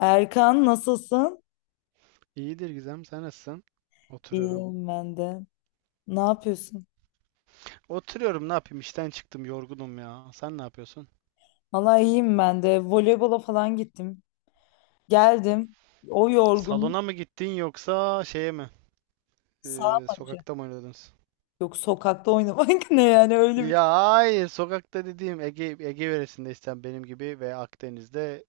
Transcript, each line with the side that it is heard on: left: Erkan, nasılsın?
right: İyidir Gizem, sen nasılsın? Oturuyorum.
left: İyiyim ben de. Ne yapıyorsun?
right: Oturuyorum, ne yapayım? İşten çıktım, yorgunum ya. Sen ne yapıyorsun?
left: Valla iyiyim ben de. Voleybola falan gittim. Geldim. O yorgun
right: Salona mı gittin yoksa şeye mi?
left: sağ
right: Ee,
left: maçı.
right: sokakta mı oynadınız?
left: Yok, sokakta oynamak ne yani öyle bir
right: Ya hayır, sokakta dediğim Ege yöresindeysen benim gibi ve Akdeniz'de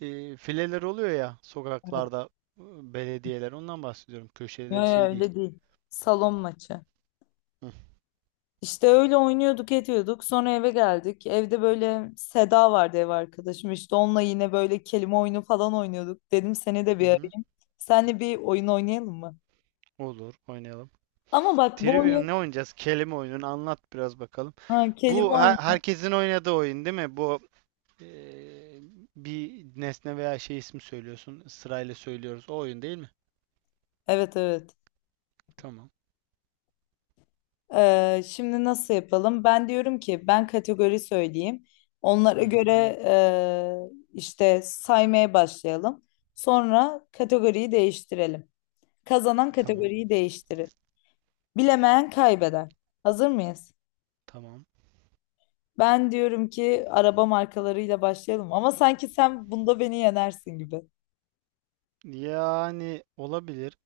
right: fileler oluyor ya
left: şey mi? Yok
right: sokaklarda e, belediyeler. Ondan bahsediyorum.
left: yok,
right: Köşeleri şey değil.
left: öyle değil. Salon maçı.
right: Hı
left: İşte öyle oynuyorduk ediyorduk. Sonra eve geldik. Evde böyle Seda vardı, ev arkadaşım. İşte onunla yine böyle kelime oyunu falan oynuyorduk. Dedim seni de bir
right: hı. Hı.
left: arayayım. Seninle bir oyun oynayalım mı?
right: Olur, oynayalım.
left: Ama bak, bu oyun...
right: Trivium ne oynayacağız? Kelime oyununu anlat biraz bakalım.
left: Ha, kelime
right: Bu
left: oyunu.
right: herkesin oynadığı oyun değil mi? Bu Ee, bir nesne veya şey ismi söylüyorsun. Sırayla söylüyoruz. O oyun değil mi?
left: Evet evet.
right: Tamam.
left: Şimdi nasıl yapalım? Ben diyorum ki ben kategori söyleyeyim. Onlara
right: Hı hı.
left: göre işte saymaya başlayalım. Sonra kategoriyi değiştirelim. Kazanan
right: Tamam.
left: kategoriyi değiştirir. Bilemeyen kaybeder. Hazır mıyız?
right: Tamam.
left: Ben diyorum ki araba markalarıyla başlayalım. Ama sanki sen bunda beni yenersin gibi.
right: Yani olabilir.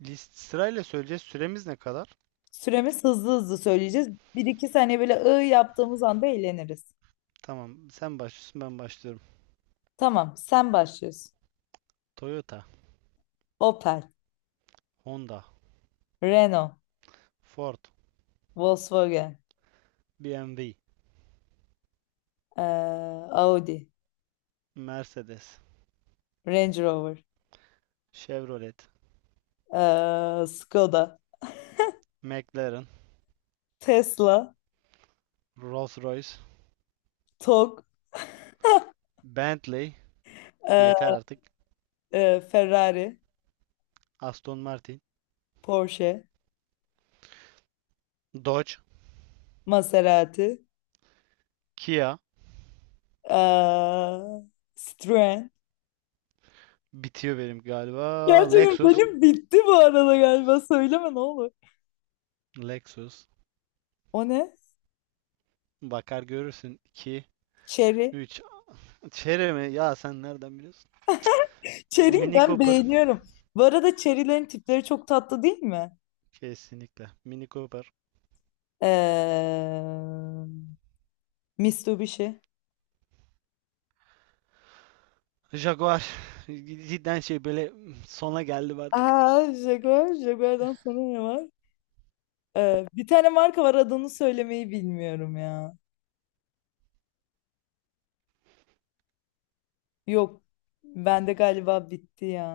right: List sırayla söyleyeceğiz. Süremiz ne kadar?
left: Süremiz hızlı hızlı söyleyeceğiz. Bir iki saniye böyle yaptığımız anda eğleniriz.
right: Tamam. Sen başlıyorsun, ben başlıyorum.
left: Tamam, sen başlıyorsun.
right: Toyota,
left: Opel,
right: Honda,
left: Renault,
right: Ford,
left: Volkswagen.
right: BMW,
left: Ee, Audi,
right: Mercedes,
left: Range Rover,
right: Chevrolet,
left: Skoda,
right: McLaren,
left: Tesla,
right: Rolls-Royce,
left: Tok,
right: Bentley, yeter
left: ee,
right: artık.
left: Ferrari,
right: Aston Martin,
left: Porsche,
right: Dodge,
left: Maserati,
right: Kia,
left: ee, Citroen.
right: bitiyor benim galiba.
left: Gerçekten
right: Lexus,
left: benim bitti bu arada galiba. Söyleme, ne olur.
right: Lexus,
left: O ne?
right: bakar görürsün. İki
left: Cherry.
right: 3. Chery mi? Ya sen nereden biliyorsun?
left: Cherry'yi
right: Mini
left: ben
right: Cooper.
left: beğeniyorum. Bu arada cherry'lerin tipleri çok tatlı değil mi?
right: Kesinlikle. Mini Cooper.
left: Ee, Mitsubishi.
right: Jaguar. Cidden şey böyle sona geldi artık.
left: Aa, Jaguar. Jaguar'dan sonra ne var? Bir tane marka var, adını söylemeyi bilmiyorum ya. Yok. Bende galiba bitti ya.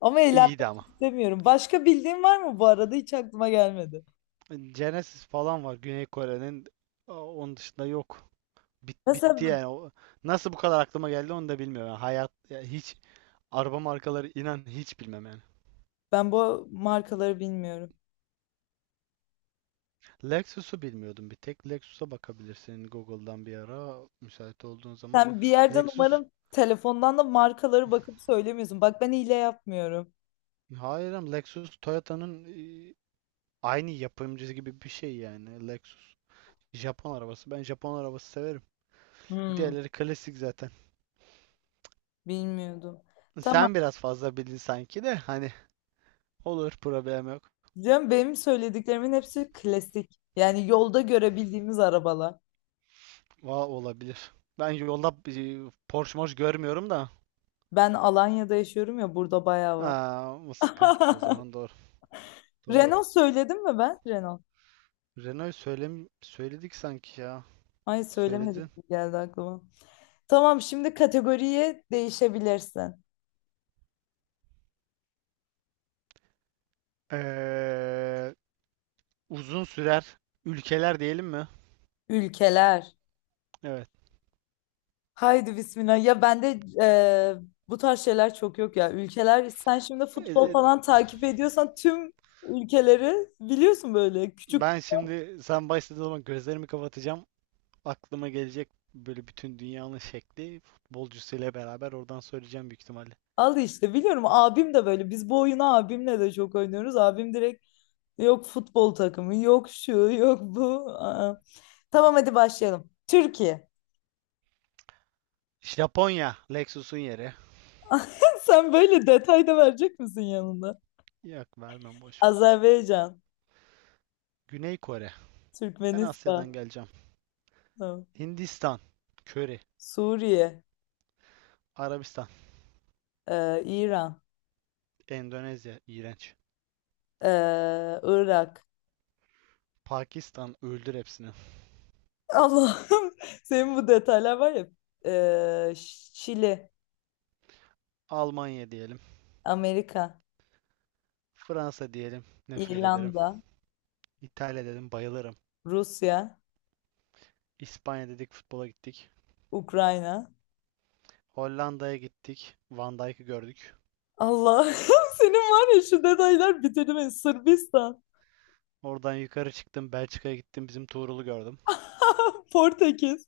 left: Ama
right: İyiydi
left: eğlenmek
right: ama.
left: istemiyorum. Başka bildiğin var mı bu arada? Hiç aklıma gelmedi.
right: Genesis falan var Güney Kore'nin. Aa, onun dışında yok.
left: Mesela
right: Bitti
left: b-
right: yani. Nasıl bu kadar aklıma geldi onu da bilmiyorum. Yani hayat ya hiç araba markaları inan hiç bilmem yani.
left: ben bu markaları bilmiyorum.
right: Lexus'u bilmiyordum bir tek. Lexus'a bakabilirsin Google'dan bir ara müsait olduğun zaman.
left: Sen bir yerden
right: Lexus
left: umarım telefondan da markaları bakıp söylemiyorsun. Bak, ben hile yapmıyorum.
right: Hayır ama Lexus Toyota'nın e, aynı yapımcısı gibi bir şey yani. Lexus Japon arabası. Ben Japon arabası severim.
left: Hmm,
right: Diğerleri klasik zaten.
left: bilmiyordum. Tamam.
right: Sen biraz fazla bildin sanki de hani olur problem yok.
left: Diyorum, benim söylediklerimin hepsi klasik. Yani yolda görebildiğimiz arabalar.
right: Olabilir. Ben yolda Porsche moş görmüyorum da.
left: Ben Alanya'da yaşıyorum ya, burada bayağı var.
right: Aa, o sıkıntı. O zaman doğru. Doğru.
left: Renault söyledim mi ben? Renault.
right: Renault'u söyledik sanki ya.
left: Ay,
right: Söyledin.
left: söylemedik gibi geldi aklıma. Tamam, şimdi kategoriye değişebilirsin.
right: Ee, uzun sürer ülkeler diyelim mi?
left: Ülkeler.
right: Evet.
left: Haydi bismillah. Ya bende eee bu tarz şeyler çok yok ya. Ülkeler, sen şimdi
right: E,
left: futbol
right: e,
left: falan takip ediyorsan tüm ülkeleri biliyorsun böyle küçük.
right: Ben şimdi sen başladığın zaman gözlerimi kapatacağım. Aklıma gelecek böyle bütün dünyanın şekli futbolcusuyla beraber oradan söyleyeceğim büyük ihtimalle.
left: Al işte biliyorum, abim de böyle. Biz bu oyunu abimle de çok oynuyoruz. Abim direkt yok futbol takımı, yok şu, yok bu. Aa. Tamam, hadi başlayalım. Türkiye.
right: Japonya, Lexus'un yeri.
left: Sen böyle detay da verecek misin yanında?
right: Yok vermem boş ver.
left: Azerbaycan,
right: Güney Kore. Ben Asya'dan
left: Türkmenistan,
right: geleceğim.
left: tamam.
right: Hindistan, köri.
left: Suriye,
right: Arabistan,
left: İran,
right: Endonezya, iğrenç.
left: e, Irak.
right: Pakistan, öldür hepsini.
left: Allah'ım senin bu detaylar var ya. E, Şili,
right: Almanya diyelim.
left: Amerika,
right: Fransa diyelim. Nefret ederim.
left: İrlanda,
right: İtalya dedim, bayılırım.
left: Rusya,
right: İspanya dedik, futbola gittik.
left: Ukrayna.
right: Hollanda'ya gittik. Van Dijk'ı gördük.
left: Allah'ım senin var ya şu detaylar bitirdi beni. Sırbistan,
right: Oradan yukarı çıktım. Belçika'ya gittim. Bizim Tuğrul'u gördüm.
left: Portekiz,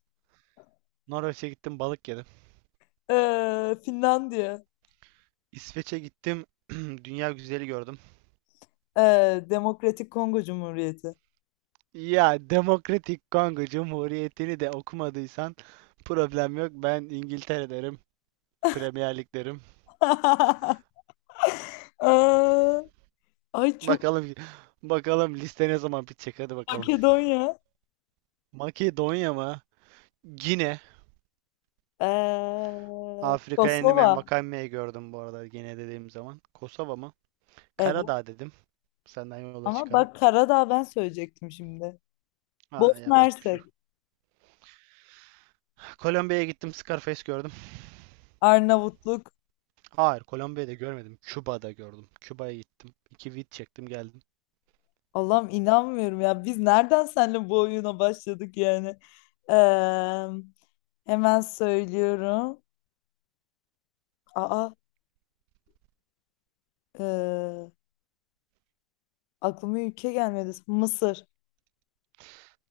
right: Norveç'e gittim. Balık yedim.
left: Finlandiya,
right: İsveç'e gittim. Dünya güzeli gördüm.
left: e, Demokratik Kongo Cumhuriyeti.
right: Ya Demokratik Kongo Cumhuriyeti'ni de okumadıysan problem yok. Ben İngiltere derim. Premier Lig derim.
left: Aa, ay çok
right: Bakalım bakalım liste ne zaman bitecek. Hadi bakalım.
left: Makedonya.
right: Makedonya mı? Gine. Afrika'ya indim.
left: Kosova.
right: Envakame'yi gördüm bu arada. Gine dediğim zaman. Kosova mı?
left: Evet.
right: Karadağ dedim. Senden yola
left: Ama
right: çıkarak.
left: bak, Karadağ ben söyleyecektim şimdi.
right: Ha,
left: Bosna
right: yapacak bir şey
left: Hersek.
right: yok. Kolombiya'ya gittim. Scarface gördüm.
left: Arnavutluk.
right: Hayır, Kolombiya'da görmedim. Küba'da gördüm. Küba'ya gittim. İki vid çektim geldim.
left: Allah'ım, inanmıyorum ya. Biz nereden seninle bu oyuna başladık yani? Ee, Hemen söylüyorum. Aa, ee, aklıma ülke gelmedi. Mısır.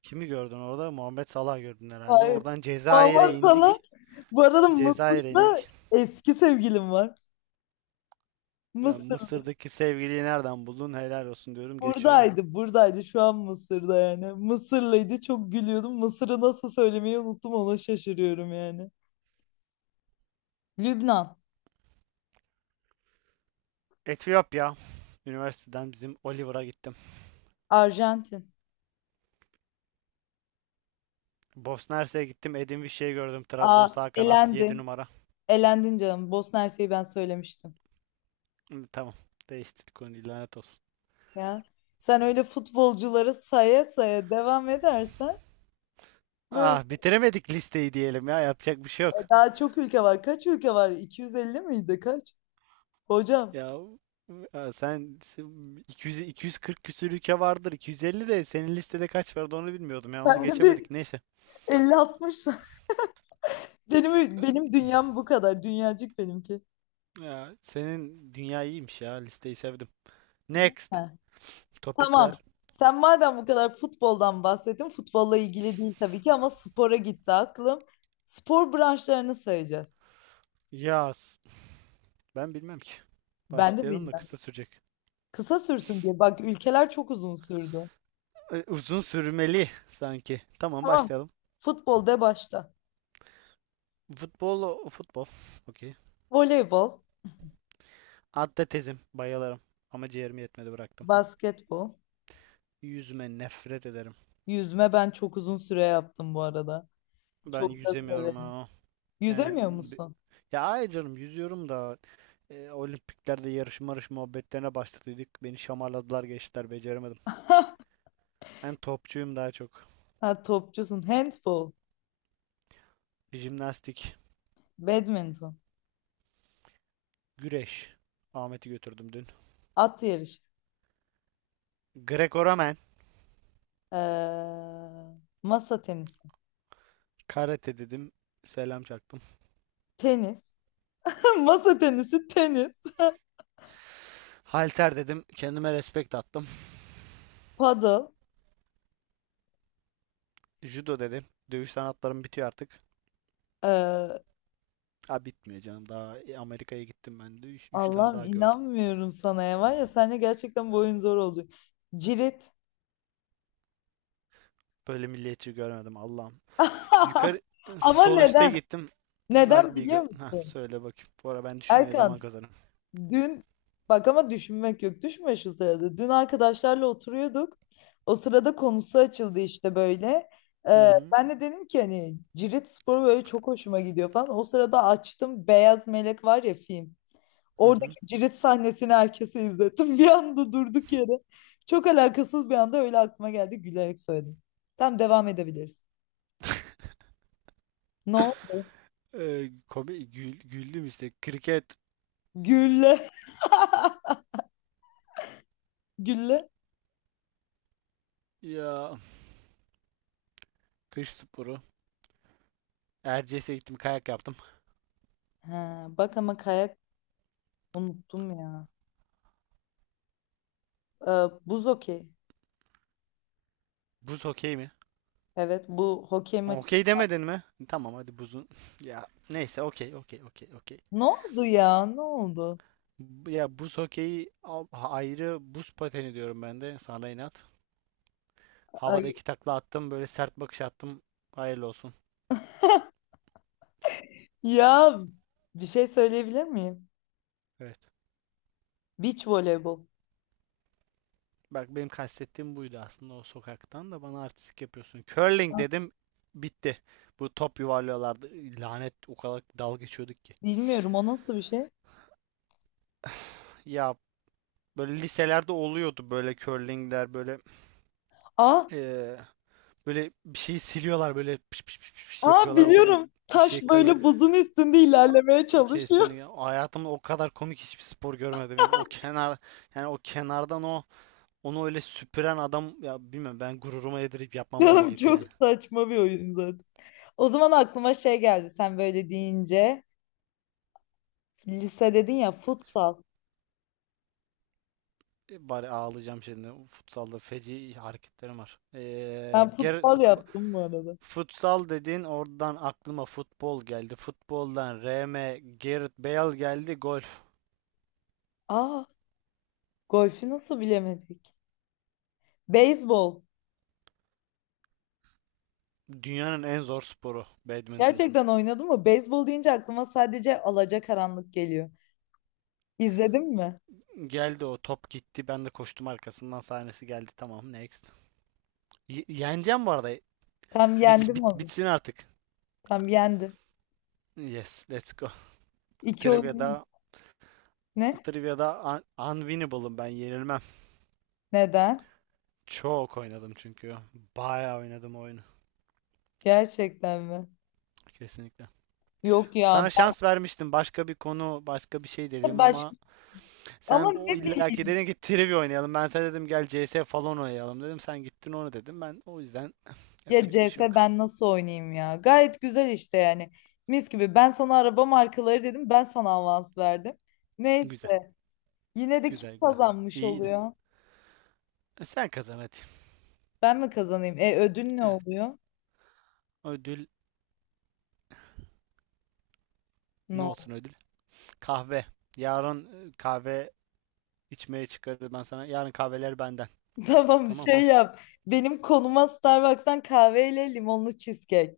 right: Kimi gördün orada? Muhammed Salah gördün herhalde.
left: Hayır.
right: Oradan Cezayir'e
left: Vallahi sana.
right: indik.
left: Bu arada
right: Cezayir'e
left: Mısır'da
right: indik.
left: eski sevgilim var. Mısır.
right: Yani Mısır'daki sevgiliyi nereden buldun? Helal olsun diyorum. Geçiyorum.
left: Buradaydı, buradaydı. Şu an Mısır'da yani. Mısırlıydı. Çok gülüyordum. Mısır'ı nasıl söylemeyi unuttum. Ona şaşırıyorum yani. Lübnan,
right: Etiyopya. Üniversiteden bizim Oliver'a gittim.
left: Arjantin.
right: Bosna Hersek'e gittim. Edin Vişçe'yi gördüm. Trabzon
left: Aa,
right: sağ kanat 7
left: elendin.
right: numara.
left: Elendin canım. Bosna Hersek'i ben söylemiştim.
right: Hı, tamam. Değiştirdik onu. Lanet olsun.
left: Ya. Sen öyle futbolcuları saya saya devam edersen böyle...
right: Ah bitiremedik listeyi diyelim ya. Yapacak bir şey yok.
left: Daha çok ülke var. Kaç ülke var? 250 miydi? Kaç? Hocam,
right: Ya ya sen 200 240 küsür ülke vardır. 250 de senin listede kaç vardı onu bilmiyordum ya. Onu
left: ben de bir
right: geçemedik. Neyse.
left: 50-60. Benim dünyam bu kadar. Dünyacık benimki.
right: Ya senin dünya iyiymiş ya. Listeyi sevdim.
left: Değil
right: Next.
left: mi?
right: Topik
left: Tamam.
right: ver.
left: Sen madem bu kadar futboldan bahsettin, futbolla ilgili değil tabii ki ama spora gitti aklım. Spor branşlarını sayacağız.
right: Yaz. Ben bilmem ki.
left: Ben de
right: Başlayalım da
left: bilmem.
right: kısa sürecek.
left: Kısa sürsün diye. Bak, ülkeler çok uzun sürdü.
right: Uzun sürmeli sanki. Tamam
left: Tamam.
right: başlayalım.
left: Futbol de başta.
right: Futbol. Okey.
left: Voleybol,
right: Atletizm bayılırım ama ciğerim yetmedi bıraktım.
left: basketbol,
right: Yüzme nefret ederim.
left: yüzme ben çok uzun süre yaptım bu arada.
right: Ben
left: Çok da
right: yüzemiyorum
left: severim.
right: ha. Yani
left: Yüzemiyor
right: be-
left: musun?
right: ya ay canım yüzüyorum da olimpiklerde yarış marış muhabbetlerine başladıydık. Beni şamarladılar geçtiler beceremedim. Ben topçuyum daha çok.
left: Ha, topçusun. Handbol,
right: Jimnastik,
left: badminton,
right: güreş. Ahmet'i götürdüm dün.
left: at yarışı,
right: Greco-Romen,
left: ee, masa tenisi,
right: karate dedim. Selam çaktım.
left: tenis. Masa tenisi, tenis,
right: Halter dedim. Kendime respekt attım.
left: paddle.
right: Judo dedim. Dövüş sanatlarım bitiyor artık.
left: Ee,
right: Ha bitmiyor canım. Daha Amerika'ya gittim ben de. 3 tane
left: Allah'ım
right: daha gördüm.
left: inanmıyorum sana ya. Var ya, seninle gerçekten bu oyun zor oldu. Cirit.
right: Böyle milliyetçi görmedim Allah'ım. Yukarı
left: Ama
right: sol üste
left: neden?
right: gittim.
left: Neden
right: Rugby
left: biliyor
right: heh,
left: musun?
right: söyle bakayım. Bu ara ben düşünmeye zaman
left: Erkan,
right: kazanırım.
left: dün bak ama düşünmek yok. Düşünme şu sırada. Dün arkadaşlarla oturuyorduk. O sırada konusu açıldı işte böyle.
right: Hı hı.
left: Ben de dedim ki hani cirit sporu böyle çok hoşuma gidiyor falan. O sırada açtım Beyaz Melek var ya, film.
right: Hı hı.
left: Oradaki cirit sahnesini herkese izlettim. Bir anda durduk yere. Çok alakasız bir anda öyle aklıma geldi. Gülerek söyledim. Tamam, devam edebiliriz. No.
right: Komik güldüm işte. Kriket
left: Gülle. Gülle.
right: ya kış sporu. Erciyes'e gittim kayak yaptım.
left: Ha, bak ama kayak unuttum ya. Ee, Buz hokey.
right: Buz okey mi?
left: Evet, bu hokey maçı.
right: Okey demedin mi? Tamam hadi buzun. Ya neyse okey okey okey okey.
left: Ne oldu ya? Ne oldu?
right: Ya buz hokeyi ayrı buz pateni diyorum ben de sana inat. Havada
left: Ay.
right: iki takla attım böyle sert bakış attım. Hayırlı olsun.
left: Ya, bir şey söyleyebilir miyim?
right: Evet.
left: Beach voleybol.
right: Bak benim kastettiğim buydu aslında o sokaktan da bana artistik yapıyorsun. Curling
left: Ah,
right: dedim bitti. Bu top yuvarlıyorlardı. Lanet o kadar dalga geçiyorduk ki.
left: bilmiyorum, o nasıl bir şey?
right: Ya böyle liselerde oluyordu böyle curlingler böyle
left: Aa,
right: eee, böyle bir şeyi siliyorlar böyle piş piş piş piş
left: aa
right: yapıyorlar o
left: biliyorum.
right: bir
left: Taş
right: şey kayı.
left: böyle buzun üstünde ilerlemeye çalışıyor.
right: Kesinlikle. Hayatımda o kadar komik hiçbir spor görmedim yani. O kenar yani o kenardan onu öyle süpüren adam ya bilmiyorum ben gururuma yedirip yapmam o
left: Tamam Tamam,
right: hareketi
left: çok
right: yani.
left: saçma bir oyun zaten. O zaman aklıma şey geldi sen böyle deyince. Lise dedin ya, futsal.
right: Bari ağlayacağım şimdi. Futsalda feci hareketlerim var.
left: Ben
right: Ger
left: futsal
right: futbol,
left: yaptım bu arada.
right: futsal dedin oradan aklıma futbol geldi. Futboldan R. M. Gareth Bale geldi. Golf.
left: Aa, golfü nasıl bilemedik? Beyzbol.
right: Dünyanın en zor sporu badminton.
left: Gerçekten oynadın mı? Beyzbol deyince aklıma sadece Alacakaranlık geliyor. İzledin mi?
right: Geldi o top gitti. Ben de koştum arkasından sahnesi geldi. Tamam next. Yeneceğim bu arada.
left: Tam
right: Bit,
left: yendim
right: bit,
left: onu.
right: bitsin artık.
left: Tam yendim.
right: Yes, let's go.
left: İki oyunu
right: Trivia'da
left: ne?
right: Trivia'da unwinnable'ım ben yenilmem.
left: Neden?
right: Çok oynadım çünkü. Bayağı oynadım oyunu.
left: Gerçekten mi?
right: Kesinlikle.
left: Yok ya.
right: Sana şans vermiştim. Başka bir konu, başka bir şey
left: Ben de
right: dedim
left: baş...
right: ama
left: Ama
right: sen o
left: ne,
right: illaki dedin ki trivia oynayalım. Ben sana dedim gel CS falan oynayalım dedim. Sen gittin onu dedim. Ben o yüzden
left: ya
right: yapacak bir şey
left: CS
right: yok.
left: ben nasıl oynayayım ya? Gayet güzel işte yani. Mis gibi. Ben sana araba markaları dedim. Ben sana avans verdim. Ne?
right: Güzel,
left: Yine de kim
right: güzel, güzel.
left: kazanmış
right: İyiydi.
left: oluyor?
right: Sen kazan hadi.
left: Ben mi kazanayım? E, ödül ne
right: Evet.
left: oluyor?
right: Ödül ne
left: No.
right: olsun ödül? Kahve. Yarın kahve içmeye çıkarız ben sana. Yarın kahveler benden.
left: Tamam,
right: Tamam.
left: şey yap. Benim konuma Starbucks'tan kahveyle limonlu cheesecake.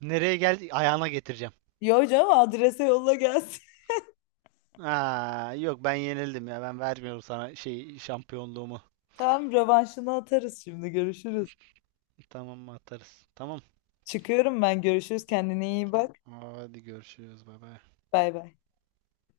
right: Nereye geldi? Ayağına getireceğim.
left: Yo canım, adrese yolla gelsin.
right: Aa, yok ben yenildim ya. Ben vermiyorum sana şey şampiyonluğumu.
left: Tamam, rövanşını atarız şimdi. Görüşürüz.
right: Tamam mı atarız? Tamam.
left: Çıkıyorum ben. Görüşürüz. Kendine iyi
right: Tamam.
left: bak.
right: Hadi görüşürüz. Bay bay.
left: Bay bay.